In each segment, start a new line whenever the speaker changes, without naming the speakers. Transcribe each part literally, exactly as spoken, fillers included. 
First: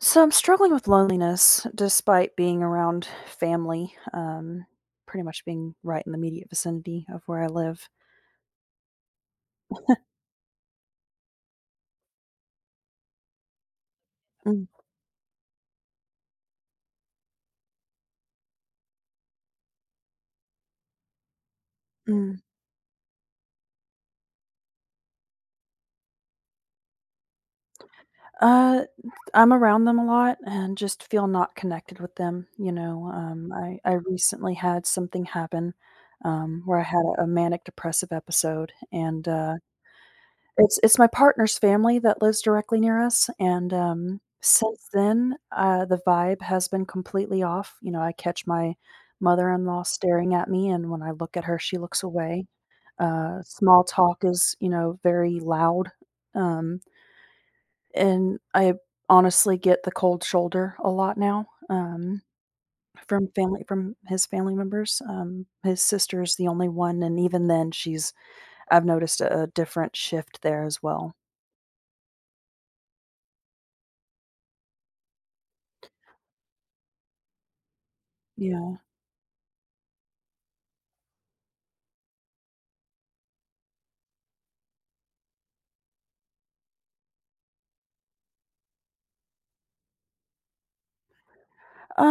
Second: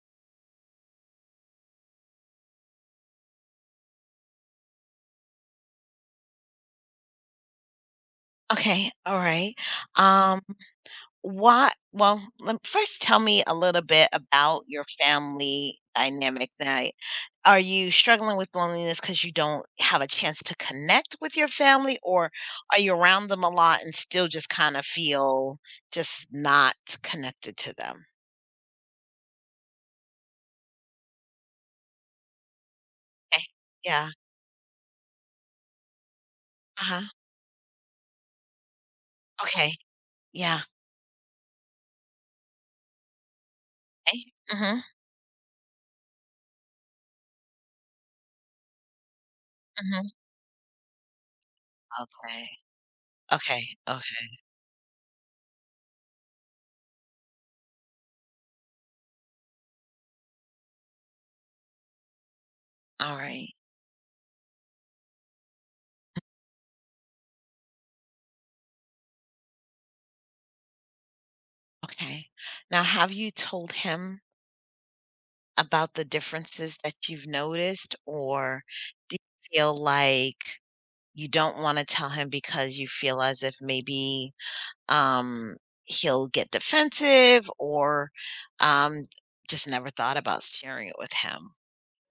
So I'm struggling with loneliness despite being around family, um, pretty much being right in the immediate vicinity of where I live.
Okay, all right. Um, what well, lem first tell me a little bit about
Mm.
your family dynamic That Are you struggling with loneliness because you don't have a chance to connect with your family, or
Mm.
are you around them a lot and still just kinda feel just not connected to them?
Uh, I'm around them a lot and just feel not connected with them. You know,
Okay.
um, I, I
Yeah.
recently had something happen, um, where I had
Uh-huh.
a, a manic depressive episode, and uh,
Okay. Yeah.
It's it's my partner's family that lives directly near us, and, um,
Okay. Mhm,
since then, uh, the vibe has been completely off. You know, I catch my mother-in-law
mhm.
staring at me, and when I look at her, she looks away.
Okay.
Uh,
Okay,
small talk
okay.
is, you know, very loud, um, and I honestly get the cold shoulder a lot now, um, from
Alright.
family from his family members. Um, his sister is the only one, and even then, she's I've noticed a a different shift there as well.
Okay. Now have you told him about the differences that you've noticed, or
Yeah.
do you feel like you don't wanna tell him because you feel as if maybe, um, he'll get defensive or, um, just never thought about sharing it with him?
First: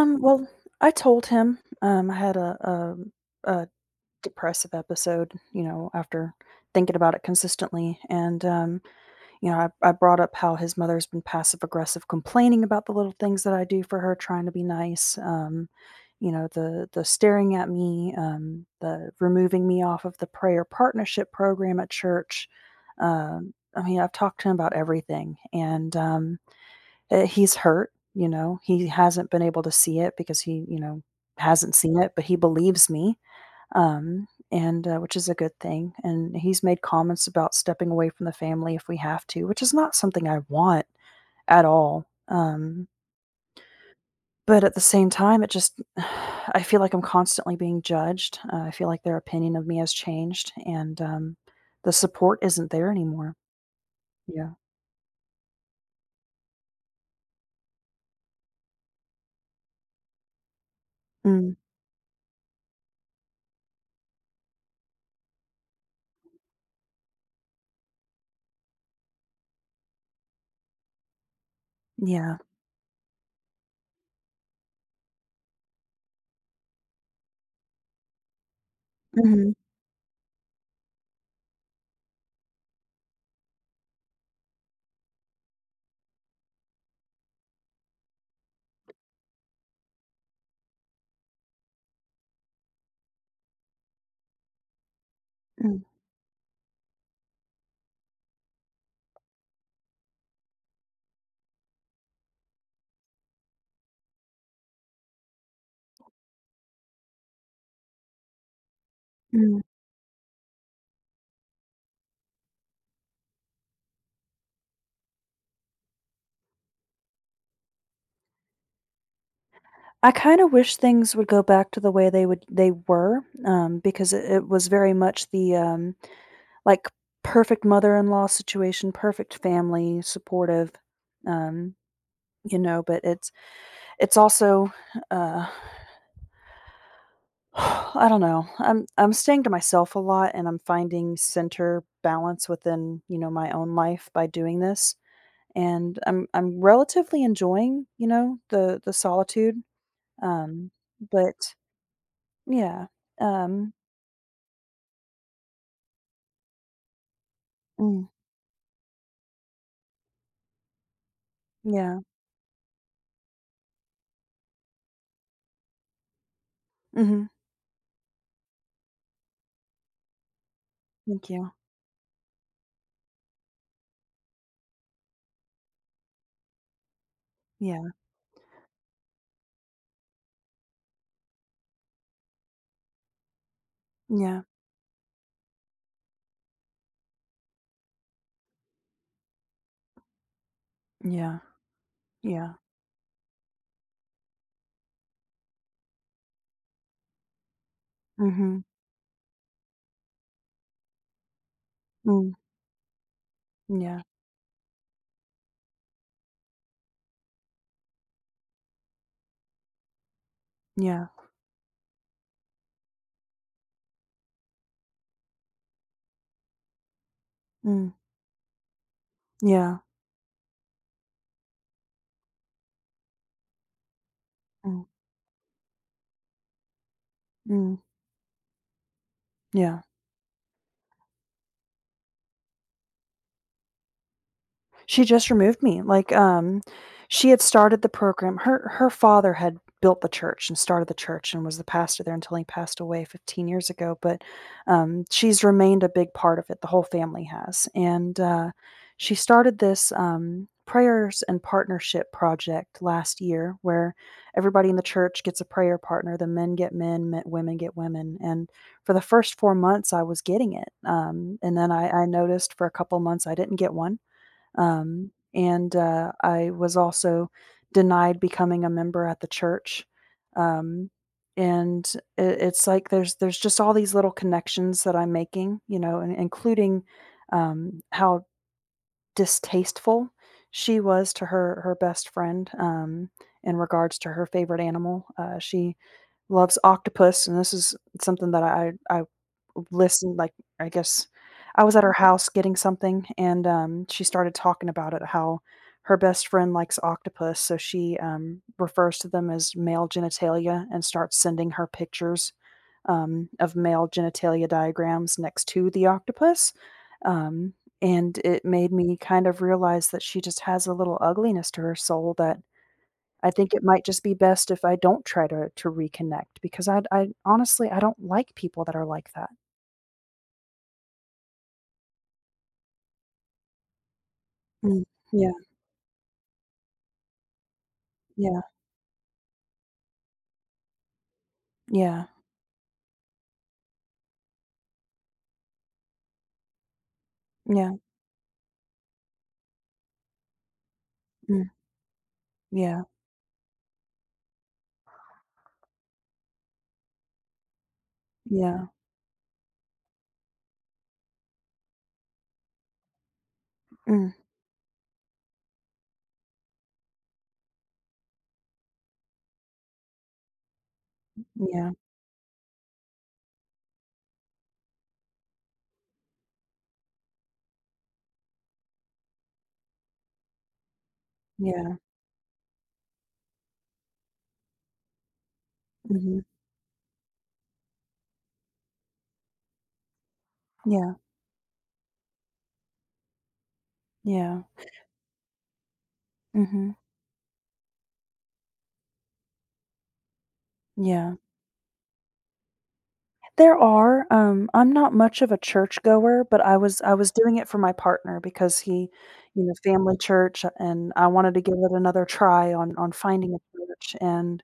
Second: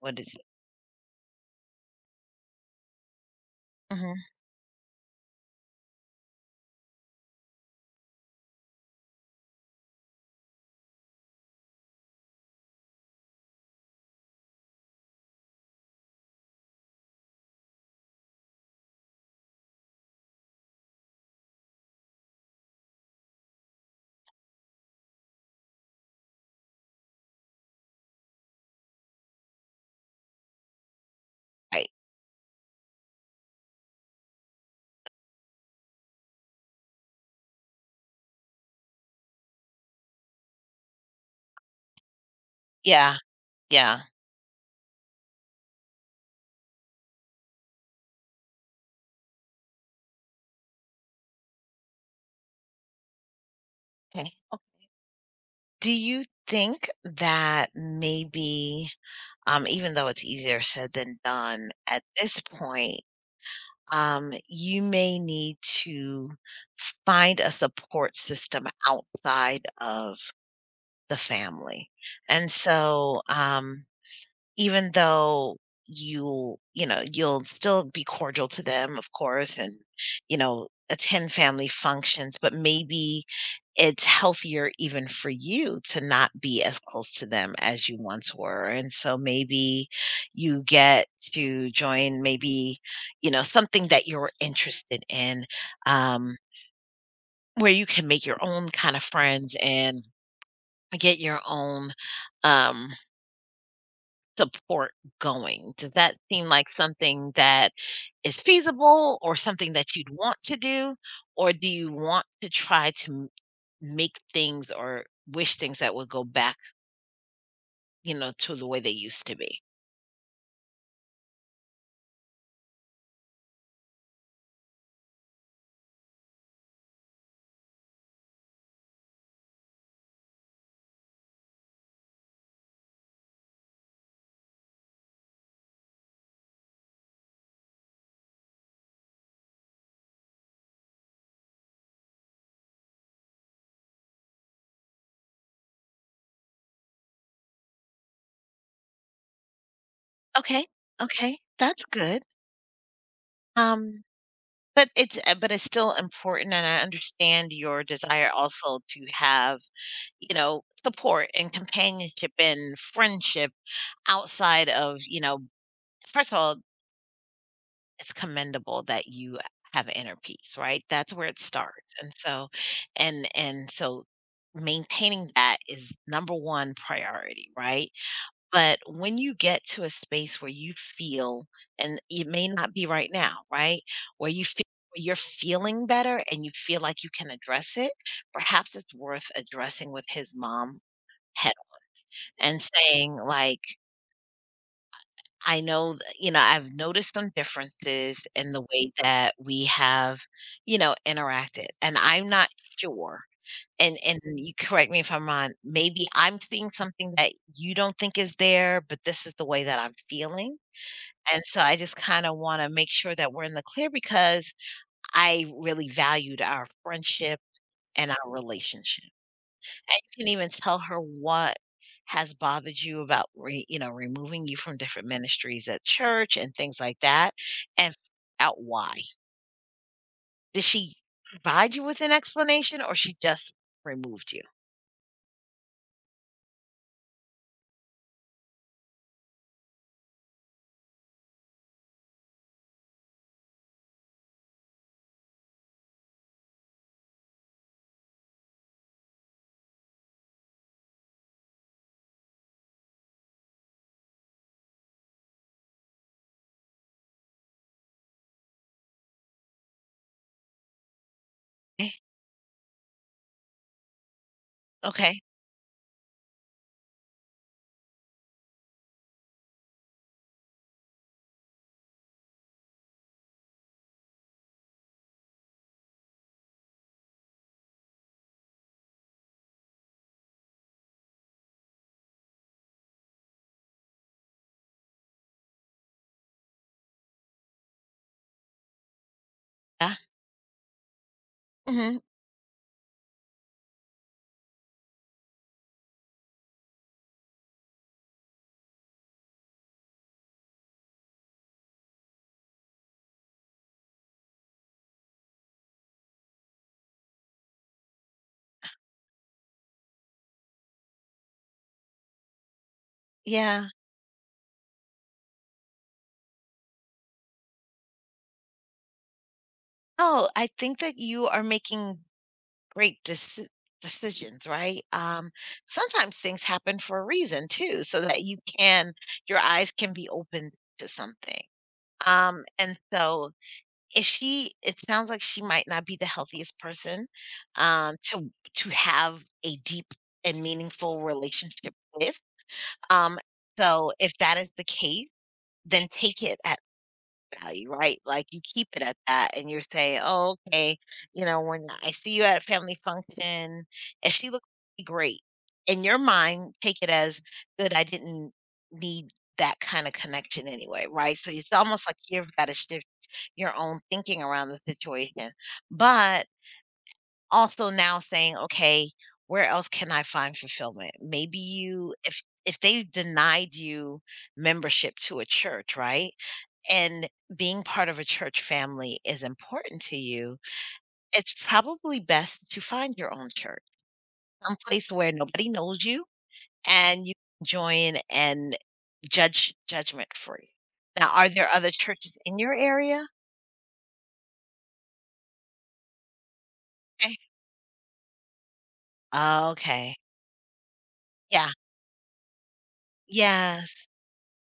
What is it?
well, I told him, um, I had a, um, a
Mhm.
depressive episode, you know, after thinking about it consistently. And, um, you know, I, I brought up how his mother's been passive aggressive, complaining about the little things that I do for her, trying to be nice. Um, you know, the, the staring at me, um, the removing me off of the prayer partnership program at church. Um, I mean, I've talked to him about everything, and, um, uh, he's hurt. You know, he hasn't been able to see it because he, you know, hasn't
Right.
seen it, but he believes me, um, and, uh, which is a good thing, and he's made comments about stepping away from the family if we have to, which is not something I want at all, um,
Yeah, yeah.
but at the same time, it just I feel like I'm constantly being judged. uh, I feel like their opinion of me has changed, and, um, the support isn't there anymore.
Okay.
Yeah.
Oh do you think that maybe, um, even though it's easier said than
Mm.
done at this point, um, you may need to find a support system outside of the family.
Yeah.
And so, um, even though you you know, you'll still be cordial to them, of
Mhm.
course, and, you know, attend family functions, but maybe it's healthier even for you to not be as close to them as you once were, and so maybe you get to join maybe, you know, something that you're interested in,
Mm.
um, where you can make your own kind of friends and get your own, um support going? Does that seem like something that is feasible or
Mm.
something that you'd want to do? Or do you want to try to m make things or wish things that would go back, you know, to the way they used to be?
I kinda wish things would go back to the way they would they were, um, because it it was very much the, um, like, perfect mother-in-law situation, perfect family, supportive, um, you know, but it's it's also, uh, I don't know. I'm I'm staying to myself a lot, and I'm finding center balance within, you know, my own life by doing this, and I'm I'm relatively enjoying, you know, the the solitude,
Okay,
um,
okay,
but
that's good.
yeah. um
Um, but it's uh, but it's still important, and I understand your
Mm.
desire also to have, you know, support and
Yeah.
companionship and friendship outside of, you know first of all,
Mhm.
it's commendable that you have inner peace, right? That's where
Thank
it
you.
starts. And so and and so maintaining that is number one priority,
Yeah.
right? But when you get to a space where you feel, and it may not be right now, right? Where
Yeah.
you feel you're feeling better and you feel like you can address it, perhaps it's worth addressing with his mom
Yeah.
head on
Yeah.
and saying, like, I know th you know, I've noticed some differences in the
Mhm.
way that we have, you know, interacted, and I'm
Mm.
not sure, and
Yeah.
and you correct me if I'm wrong, maybe I'm seeing something that you don't think is there, but this is the way that I'm feeling,
Yeah.
and so I just kinda wanna make sure that we're in the clear because I really valued our friendship
Mm.
and our relationship.
Yeah.
And you can even tell her what has bothered you about re you know, removing you from
Mm.
different ministries at church and things like that,
Mm.
and find out why.
Yeah.
Did she provide you with an explanation, or she just removed you?
She just removed me. Like, um, she had started the program. Her her father had built the church and started the church and was the pastor there until he passed away fifteen years ago, but, um, she's remained a big part of it, the whole family has, and, uh, she started this, um, prayers and partnership project last year where everybody in the church gets a prayer partner, the men get men, men women get women, and for the first four months, I was getting it, um, and then I
Eh,
I noticed for a couple months I didn't get one, um,
okay.
and uh, I was also denied becoming a member at the church. Um, and it, it's like there's there's just all these little connections that I'm making, you know, and including, um, how distasteful she was to her her best friend, um, in regards to her favorite animal. Uh, she loves octopus, and this is something that I I
Yeah.
listened like, I guess I was at her
Mhm.
house getting something, and, um, she started talking about it, how her best friend likes octopus, so she, um, refers to them as male genitalia and starts sending her pictures, um, of male genitalia diagrams next to the octopus. Um and it made me kind of realize that she just has a little ugliness to her soul, that I think it
Yeah.
might just be best if I don't try to to reconnect, because i I honestly, I don't like people that are like that.
Oh, I think that you are making great deci decisions,
Mm.
right? Um,
Yeah.
sometimes things happen for a reason too, so that you
Yeah.
can your eyes can be opened to something.
Yeah.
Um, and so if she, it sounds like she might not be the healthiest person,
Yeah.
um, to to have a deep and meaningful
Mm.
relationship with.
Yeah.
Um, so if that is the case, then take it at value, right? Like, you
Yeah.
keep it at that and you say, oh, okay, you know, when I see you at a family function,
Mm.
if she looks great, in your mind, take it as good, I didn't need that kind of connection anyway, right? So it's
Yeah.
almost like you've got to shift your own thinking around the situation, but also now saying, okay, where else can I find fulfillment? Maybe
Yeah.
you, if if they denied you membership to a church, right?
Mhm.
And being part of a church family is important to you,
Yeah.
it's probably best to find your own church,
Yeah.
some place where nobody knows you
Mhm.
and you can join and judge judgment free. Now,
Yeah.
are there other churches in your area?
There are. um, I'm not much of a church goer, but I was I was
Okay.
doing it for my partner because he, you know, family
Okay.
church, and I wanted to
Yeah,
give it another try on on finding a
yes.
church, and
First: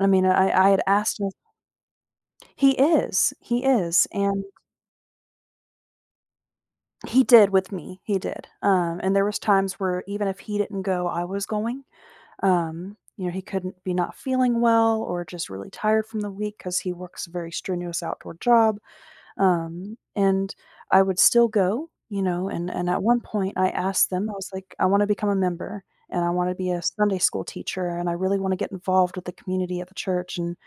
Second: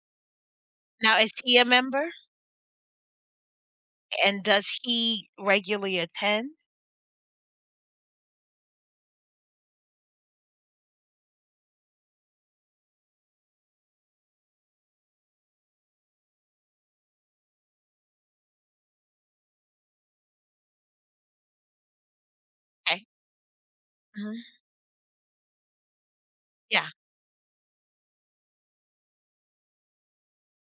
I mean, I I had
Now
asked him.
is he a member?
He is. He is.
And
And
does he regularly attend?
he did with me, he did. Um, and there was times where even if he didn't go, I was going, um, you know, he couldn't be not feeling well or just really tired from the week because he works a very strenuous outdoor job. Um, and I would still go, you know, and and at
Okay.
one point I asked them, I
Mhm.
was like, "I wanna become a member, and I wanna be a
Yeah.
Sunday school teacher, and I really wanna get involved with the community at the church." And,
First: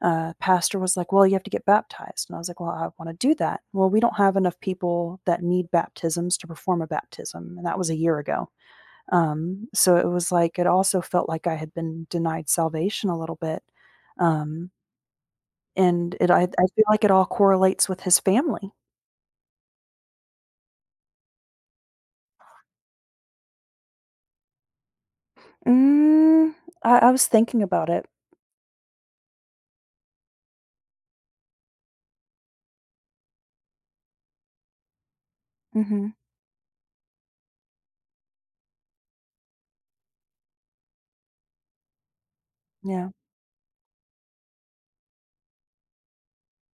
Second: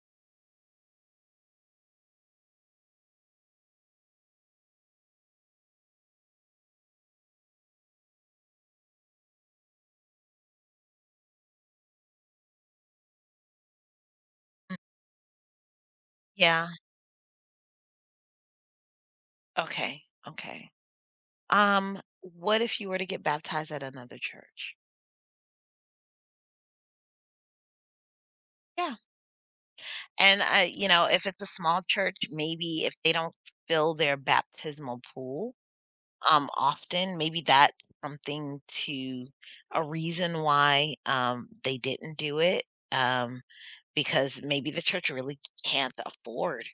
uh, pastor was like, "Well, you have to get baptized," and I was like, "Well, I wanna do that." "Well, we don't have enough people that need baptisms to perform a baptism," and that was a year ago. Um, so it was like it also felt like I had been denied salvation a little bit, um,
Mm,
and it I I
yeah.
feel like it all correlates with his family.
Okay, okay. Um, what if you were to get baptized at another church?
Mm. I I was thinking about it.
Yeah. And, I, you know, if it's a small church, maybe if they don't fill their baptismal pool,
Mhm.
um, often, maybe that's something to a reason why, um, they didn't do it,
Yeah.
um, because maybe the church really can't afford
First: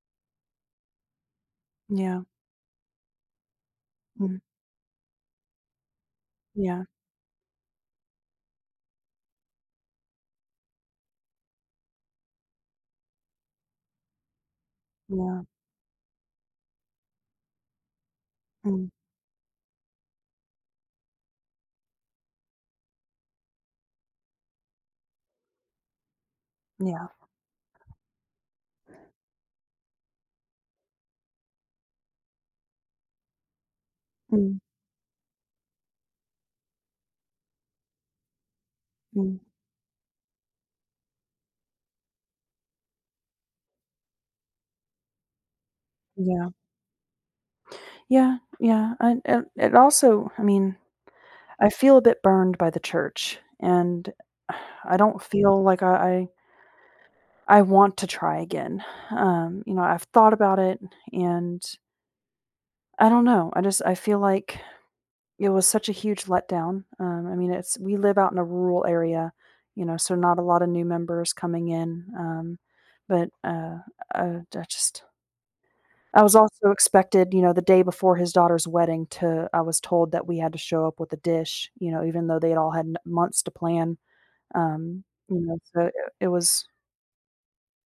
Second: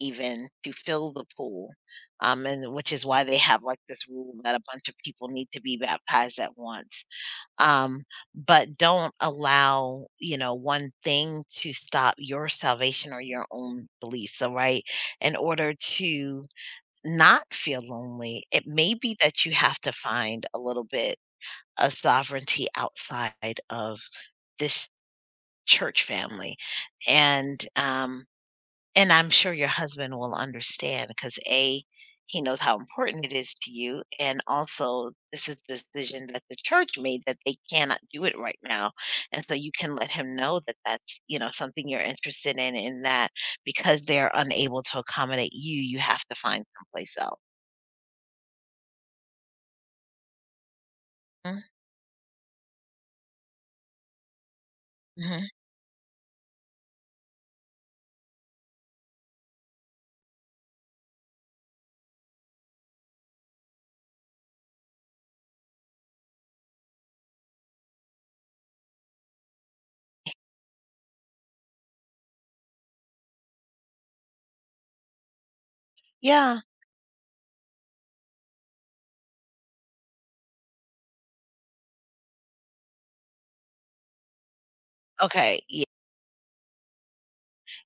even to fill the pool,
Yeah.
um, and which is why they have like this rule
Mm.
that a bunch of people need to be baptized at
Yeah.
once. Um, but don't allow, you know, one thing to stop your salvation or your own beliefs. So, right, in
Yeah.
order to not feel lonely, it
Mm.
may be that you have to find a little bit of sovereignty outside of this church family.
Yeah.
And um, and I'm sure your husband will understand because A, he knows how important it is to you, and
Mm.
also this is the decision that the church made that they cannot do it right now.
Mm.
And so you can let him know that that's, you know, something you're interested in, and that because they're unable to accommodate you, you have to
Yeah.
find someplace else.
Yeah. Yeah. And and it also, I mean, I feel a bit burned by the church, and I don't
Mm-hmm.
feel like I I I want to try again. Um, you know, I've thought about it, and I don't know. I just I feel like it was such a huge letdown. Um, I mean, it's we live out in a rural area, you know, so not a lot of new members coming in. Um, but uh, uh, I just I was
Yeah.
also expected, you know, the day before his daughter's wedding to I was told that we had to show up with a dish, you know, even though they had all had n- months to plan. Um, you know,
Okay.
so
Yeah.
it, it was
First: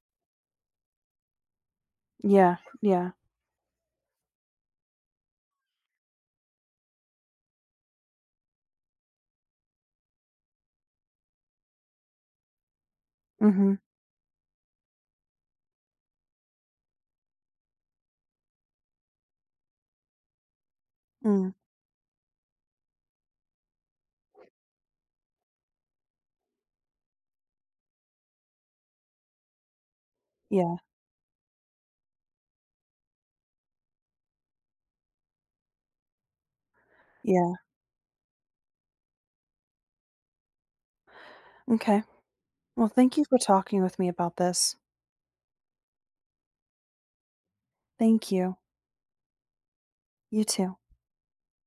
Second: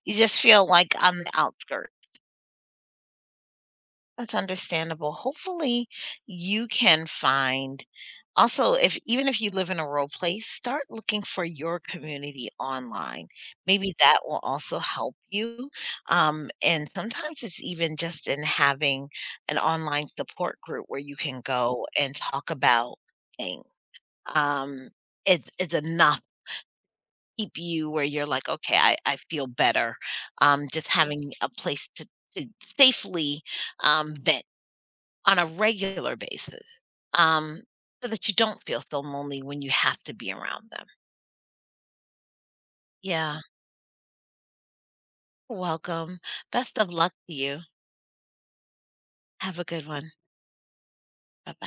You just feel like on the outskirts.
yeah. Yeah.
That's understandable. Hopefully, you can find. Also, if even if you live in a rural place, start looking for your community online.
Mhm.
Maybe that will also help you. Um, and sometimes it's even just in having an online support group where you can
Mm.
go and talk about things. Um, it's it's enough to keep you where you're like, okay, I, I feel better. Um,
Yeah.
just having a place to to safely, um, vent on a regular basis,
Yeah.
um, so that you don't feel so lonely when you have to be around them.
Okay. Well, thank you for
Yeah,
talking with me about this.
welcome. Best of luck to you.
Thank you.
Have a good one.
You too.
Bye bye.